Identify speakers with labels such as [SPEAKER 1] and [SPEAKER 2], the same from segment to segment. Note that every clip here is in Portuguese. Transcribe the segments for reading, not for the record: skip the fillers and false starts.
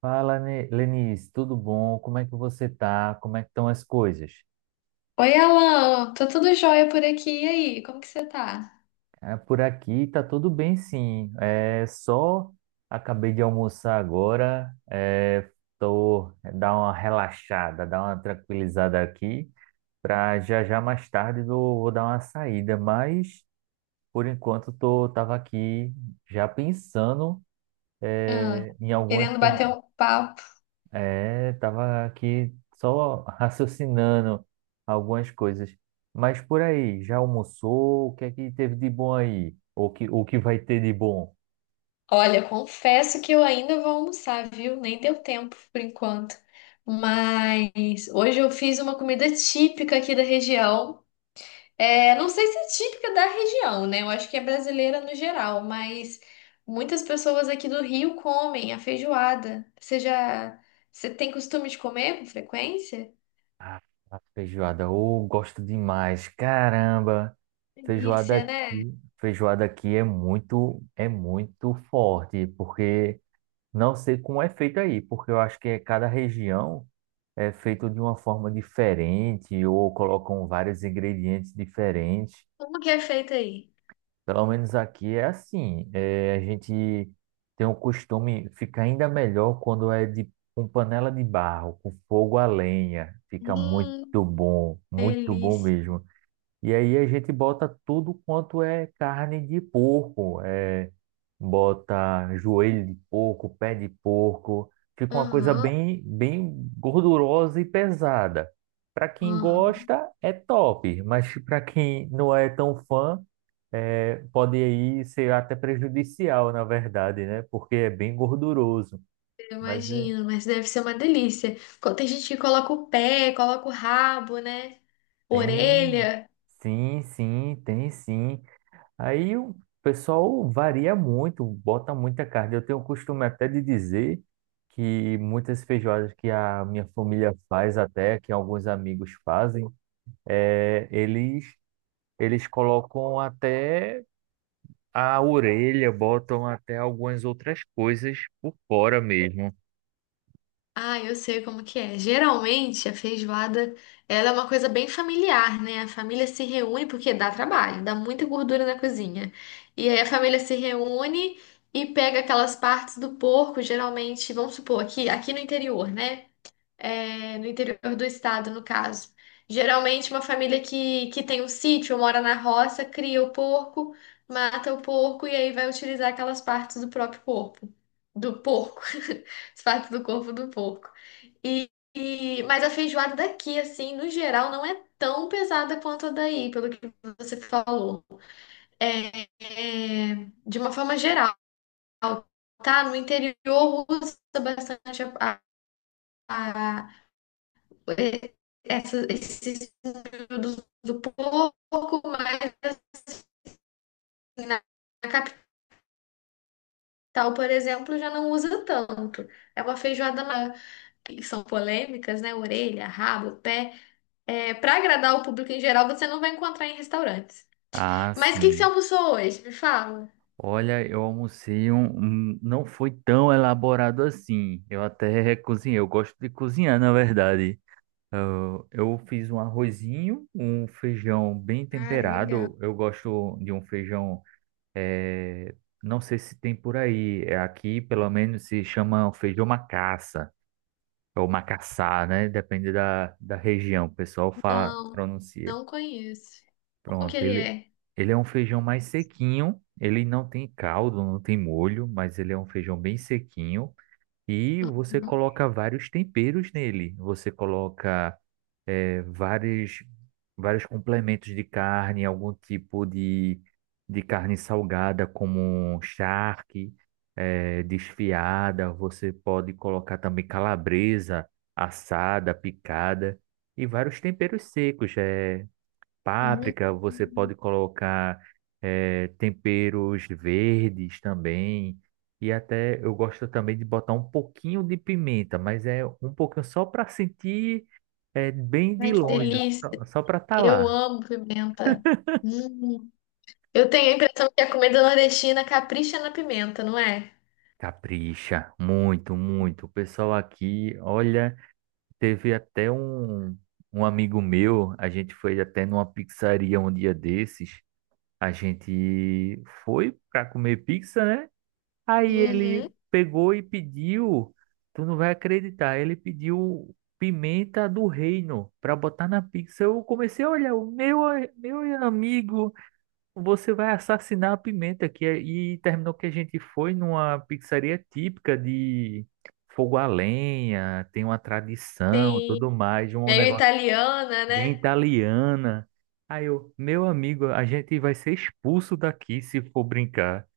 [SPEAKER 1] Fala, Lenice, tudo bom? Como é que você tá? Como é que estão as coisas?
[SPEAKER 2] Oi, Alan, tô tudo jóia por aqui. E aí, como que você tá?
[SPEAKER 1] Ah, por aqui tá tudo bem, sim. É só Acabei de almoçar agora, tô dar uma relaxada, dar uma tranquilizada aqui, para já já mais tarde eu vou dar uma saída, mas por enquanto tô tava aqui já pensando
[SPEAKER 2] Ah,
[SPEAKER 1] em
[SPEAKER 2] querendo bater um papo.
[SPEAKER 1] É, tava aqui só raciocinando algumas coisas. Mas por aí, já almoçou? O que é que teve de bom aí? O que vai ter de bom?
[SPEAKER 2] Olha, confesso que eu ainda vou almoçar, viu? Nem deu tempo por enquanto. Mas hoje eu fiz uma comida típica aqui da região. É, não sei se é típica da região, né? Eu acho que é brasileira no geral, mas muitas pessoas aqui do Rio comem a feijoada. Você tem costume de comer com frequência?
[SPEAKER 1] Ah, feijoada. Ou gosto demais. Caramba,
[SPEAKER 2] Delícia, né?
[SPEAKER 1] feijoada aqui é é muito forte, porque não sei como é feito aí, porque eu acho que é cada região é feito de uma forma diferente ou colocam vários ingredientes diferentes.
[SPEAKER 2] Como que é feita aí?
[SPEAKER 1] Pelo menos aqui é assim. A gente tem o costume, fica ainda melhor quando é de com panela de barro, com fogo a lenha. Fica
[SPEAKER 2] Hum,
[SPEAKER 1] muito bom
[SPEAKER 2] delícia.
[SPEAKER 1] mesmo. E aí a gente bota tudo quanto é carne de porco. Bota joelho de porco, pé de porco. Fica uma coisa
[SPEAKER 2] Aham,
[SPEAKER 1] bem gordurosa e pesada. Para quem
[SPEAKER 2] aham.
[SPEAKER 1] gosta, é top, mas para quem não é tão fã pode aí ser até prejudicial, na verdade, né? Porque é bem gorduroso.
[SPEAKER 2] Eu
[SPEAKER 1] Mas
[SPEAKER 2] imagino, mas deve ser uma delícia. Co- Tem gente que coloca o pé, coloca o rabo, né?
[SPEAKER 1] tem,
[SPEAKER 2] Orelha.
[SPEAKER 1] sim, sim, tem sim. Aí o pessoal varia muito, bota muita carne. Eu tenho o costume até de dizer que muitas feijoadas que a minha família faz até, que alguns amigos fazem, é, eles, eles colocam até a orelha, botam até algumas outras coisas por fora mesmo.
[SPEAKER 2] Ah, eu sei como que é. Geralmente a feijoada, ela é uma coisa bem familiar, né? A família se reúne porque dá trabalho, dá muita gordura na cozinha. E aí a família se reúne e pega aquelas partes do porco, geralmente, vamos supor, aqui no interior, né? É, no interior do estado, no caso. Geralmente, uma família que tem um sítio, ou mora na roça, cria o porco, mata o porco e aí vai utilizar aquelas partes do próprio corpo, do porco, as partes do corpo do porco. E, mas a feijoada daqui, assim, no geral, não é tão pesada quanto a daí, pelo que você falou. É, é, de uma forma geral, tá? No interior usa bastante a- essa, esses períodos do pouco, mais na, capital, por exemplo, já não usa tanto. É uma feijoada na- que são polêmicas, né? Orelha, rabo, pé. É, para agradar o público em geral, você não vai encontrar em restaurantes.
[SPEAKER 1] Ah,
[SPEAKER 2] Mas o que que você
[SPEAKER 1] sim.
[SPEAKER 2] almoçou hoje? Me fala.
[SPEAKER 1] Olha, eu almocei não foi tão elaborado assim. Eu até cozinhei. Eu gosto de cozinhar, na verdade. Eu fiz um arrozinho, um feijão bem
[SPEAKER 2] Ah, legal.
[SPEAKER 1] temperado. Eu gosto de um feijão. eh, Não sei se tem por aí. Aqui, pelo menos, se chama feijão macaça. Ou macaçá, né? Depende da, da região. O pessoal fala,
[SPEAKER 2] Não,
[SPEAKER 1] pronuncia.
[SPEAKER 2] não conheço. Como que
[SPEAKER 1] Pronto,
[SPEAKER 2] ele é?
[SPEAKER 1] ele é um feijão mais sequinho, ele não tem caldo, não tem molho, mas ele é um feijão bem sequinho e você
[SPEAKER 2] Uhum.
[SPEAKER 1] coloca vários temperos nele. Você coloca eh, vários, vários complementos de carne, algum tipo de carne salgada, como um charque, desfiada. Você pode colocar também calabresa assada, picada e vários temperos secos.
[SPEAKER 2] Hum,
[SPEAKER 1] Páprica, você pode colocar temperos verdes também. E até eu gosto também de botar um pouquinho de pimenta, mas é um pouquinho só para sentir bem de
[SPEAKER 2] ai, que
[SPEAKER 1] longe,
[SPEAKER 2] delícia.
[SPEAKER 1] só para estar
[SPEAKER 2] Eu
[SPEAKER 1] lá.
[SPEAKER 2] amo pimenta. Hum. Hum. Eu tenho a impressão que a comida nordestina capricha na pimenta, não é?
[SPEAKER 1] Capricha, muito, muito. O pessoal aqui, olha, teve até um amigo meu, a gente foi até numa pizzaria um dia desses. A gente foi para comer pizza, né? Aí ele
[SPEAKER 2] Uhum,
[SPEAKER 1] pegou e pediu, tu não vai acreditar, ele pediu pimenta do reino para botar na pizza. Eu comecei a olhar, meu amigo, você vai assassinar a pimenta aqui. E terminou que a gente foi numa pizzaria típica de fogo a lenha, tem uma tradição, tudo
[SPEAKER 2] sim.
[SPEAKER 1] mais, um
[SPEAKER 2] Meio
[SPEAKER 1] negócio
[SPEAKER 2] italiana,
[SPEAKER 1] bem
[SPEAKER 2] né?
[SPEAKER 1] italiana. Aí eu, meu amigo, a gente vai ser expulso daqui se for brincar.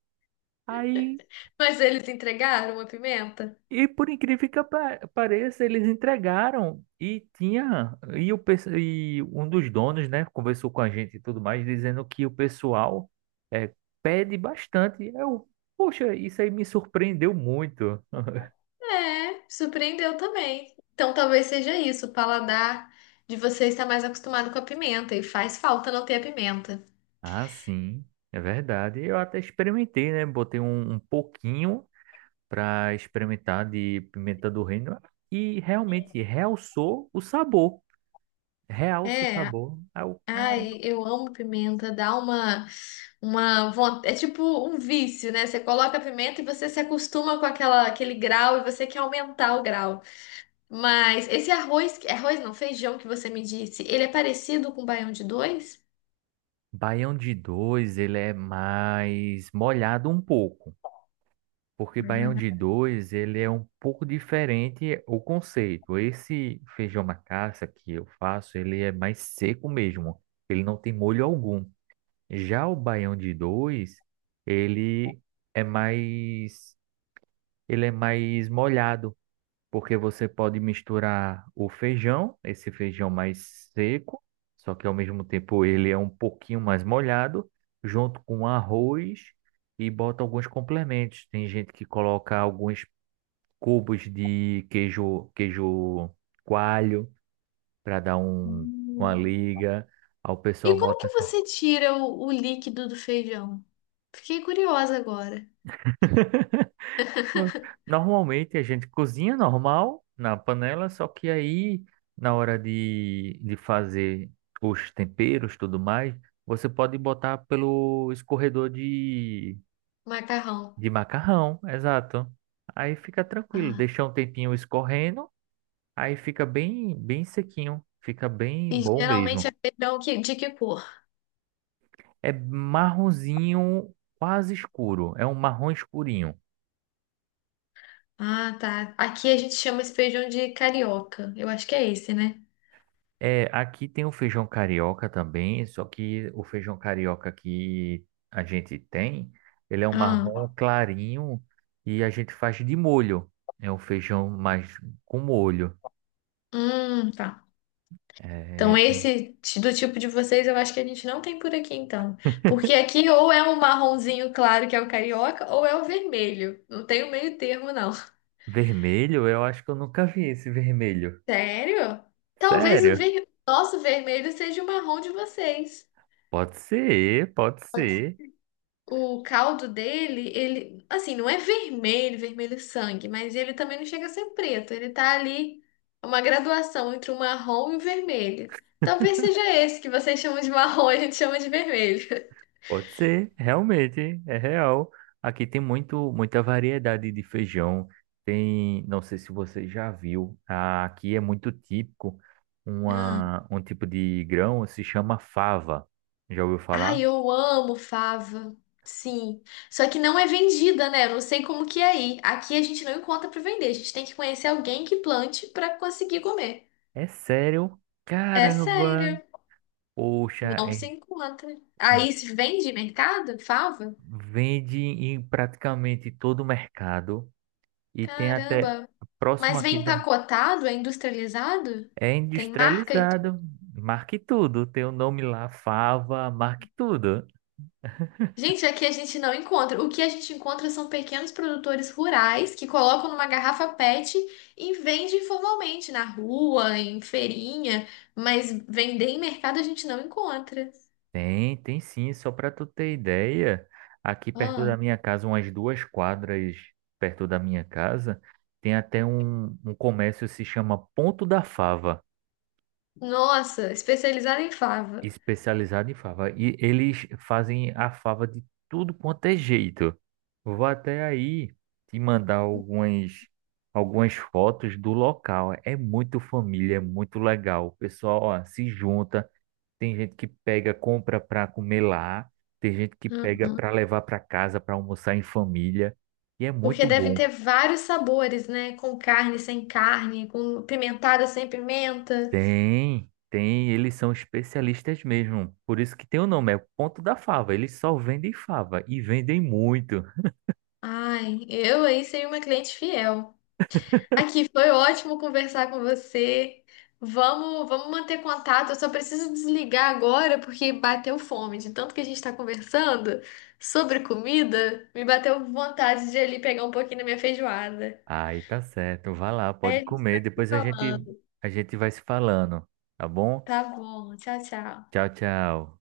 [SPEAKER 1] Aí
[SPEAKER 2] Mas eles entregaram a pimenta?
[SPEAKER 1] e por incrível que pareça, eles entregaram e tinha e, o, pes- e um dos donos, né, conversou com a gente e tudo mais, dizendo que o pessoal é, pede bastante. Eu, poxa, isso aí me surpreendeu muito.
[SPEAKER 2] É, surpreendeu também. Então talvez seja isso, o paladar de você está mais acostumado com a pimenta e faz falta não ter a pimenta.
[SPEAKER 1] Ah, sim, é verdade. Eu até experimentei, né? Botei um pouquinho para experimentar de pimenta do reino e realmente realçou o sabor. Realça o
[SPEAKER 2] É,
[SPEAKER 1] sabor. Ah, o cara.
[SPEAKER 2] ai, eu amo pimenta, dá uma vontade, é tipo um vício, né? Você coloca a pimenta e você se acostuma com aquela aquele grau e você quer aumentar o grau. Mas esse arroz, arroz não, feijão que você me disse, ele é parecido com o baião de dois?
[SPEAKER 1] Baião de dois, ele é mais molhado um pouco, porque Baião de dois, ele é um pouco diferente o conceito. Esse feijão macaça que eu faço, ele é mais seco mesmo, ele não tem molho algum. Já o Baião de dois, ele é mais, ele é mais molhado porque você pode misturar o feijão, esse feijão mais seco, só que ao mesmo tempo ele é um pouquinho mais molhado, junto com arroz e bota alguns complementos. Tem gente que coloca alguns cubos de queijo, queijo coalho para dar um, uma
[SPEAKER 2] Hum.
[SPEAKER 1] liga. Aí o
[SPEAKER 2] E
[SPEAKER 1] pessoal
[SPEAKER 2] como
[SPEAKER 1] bota.
[SPEAKER 2] que você tira o líquido do feijão? Fiquei curiosa agora.
[SPEAKER 1] Pronto. Normalmente a gente cozinha normal na panela, só que aí na hora de fazer os temperos, tudo mais, você pode botar pelo escorredor
[SPEAKER 2] Macarrão.
[SPEAKER 1] de macarrão, exato. Aí fica tranquilo,
[SPEAKER 2] Ah,
[SPEAKER 1] deixa um tempinho escorrendo, aí fica bem sequinho, fica bem
[SPEAKER 2] e
[SPEAKER 1] bom
[SPEAKER 2] geralmente é
[SPEAKER 1] mesmo.
[SPEAKER 2] feijão que, de que cor?
[SPEAKER 1] É marronzinho, quase escuro, é um marrom escurinho.
[SPEAKER 2] Ah, tá. Aqui a gente chama esse feijão de carioca. Eu acho que é esse, né?
[SPEAKER 1] É, aqui tem o feijão carioca também, só que o feijão carioca que a gente tem, ele é um marrom
[SPEAKER 2] Ah,
[SPEAKER 1] clarinho e a gente faz de molho. É um feijão mais com molho.
[SPEAKER 2] tá. Então,
[SPEAKER 1] É,
[SPEAKER 2] do tipo de vocês eu acho que a gente não tem por aqui, então. Porque aqui ou é um marronzinho claro, que é o carioca, ou é o vermelho. Não tem o meio termo, não.
[SPEAKER 1] vermelho, eu acho que eu nunca vi esse vermelho.
[SPEAKER 2] Sério? Talvez o
[SPEAKER 1] Sério?
[SPEAKER 2] ver... nosso vermelho seja o marrom de vocês.
[SPEAKER 1] Pode ser, pode ser.
[SPEAKER 2] O caldo dele, ele, assim, não é vermelho, vermelho sangue, mas ele também não chega a ser preto. Ele tá ali, é uma graduação entre o marrom e o vermelho. Talvez seja esse que vocês chamam de marrom e a gente chama de vermelho.
[SPEAKER 1] Pode ser, realmente, é real. Aqui tem muito, muita variedade de feijão. Tem, não sei se você já viu, ah, aqui é muito típico
[SPEAKER 2] Ah.
[SPEAKER 1] uma, um tipo de grão, se chama fava. Já ouviu falar?
[SPEAKER 2] Ai, eu amo fava. Sim. Só que não é vendida, né? Eu não sei como que é aí. Aqui a gente não encontra pra vender. A gente tem que conhecer alguém que plante pra conseguir comer.
[SPEAKER 1] É sério?
[SPEAKER 2] É
[SPEAKER 1] Caramba!
[SPEAKER 2] sério,
[SPEAKER 1] Poxa,
[SPEAKER 2] não se encontra.
[SPEAKER 1] é-
[SPEAKER 2] Aí se vende mercado, fava?
[SPEAKER 1] vende em praticamente todo o mercado e tem até
[SPEAKER 2] Caramba.
[SPEAKER 1] próximo
[SPEAKER 2] Mas
[SPEAKER 1] aqui
[SPEAKER 2] vem
[SPEAKER 1] da.
[SPEAKER 2] empacotado, é industrializado?
[SPEAKER 1] É
[SPEAKER 2] Tem marca?
[SPEAKER 1] industrializado. Marque tudo. Tem o nome lá, fava, marque tudo.
[SPEAKER 2] Gente, aqui a gente não encontra. O que a gente encontra são pequenos produtores rurais que colocam numa garrafa PET e vendem informalmente na rua, em feirinha, mas vender em mercado a gente não encontra.
[SPEAKER 1] Tem, tem sim, só para tu ter ideia, aqui perto da
[SPEAKER 2] Ah,
[SPEAKER 1] minha casa, umas duas quadras perto da minha casa, tem até um comércio que se chama Ponto da Fava,
[SPEAKER 2] nossa, especializada em fava.
[SPEAKER 1] especializado em fava. E eles fazem a fava de tudo quanto é jeito. Vou até aí te mandar algumas fotos do local. É muito família, é muito legal. O pessoal, ó, se junta. Tem gente que pega, compra para comer lá, tem gente que pega
[SPEAKER 2] Ah,
[SPEAKER 1] para levar para casa para almoçar em família, e é
[SPEAKER 2] porque
[SPEAKER 1] muito
[SPEAKER 2] devem
[SPEAKER 1] bom.
[SPEAKER 2] ter vários sabores, né? Com carne, sem carne, com pimentada, sem pimenta.
[SPEAKER 1] Tem, tem, eles são especialistas mesmo. Por isso que tem o nome, é o Ponto da Fava. Eles só vendem fava e vendem muito.
[SPEAKER 2] Ai, eu aí seria uma cliente fiel. Aqui foi ótimo conversar com você. Vamos manter contato. Eu só preciso desligar agora porque bateu fome. De tanto que a gente está conversando sobre comida, me bateu vontade de ir ali pegar um pouquinho da minha feijoada.
[SPEAKER 1] Aí tá certo, vai lá,
[SPEAKER 2] Aí
[SPEAKER 1] pode
[SPEAKER 2] a gente
[SPEAKER 1] comer,
[SPEAKER 2] vai se
[SPEAKER 1] depois
[SPEAKER 2] falando.
[SPEAKER 1] a gente vai se falando, tá bom?
[SPEAKER 2] Tá bom. Tchau, tchau.
[SPEAKER 1] Tchau, tchau.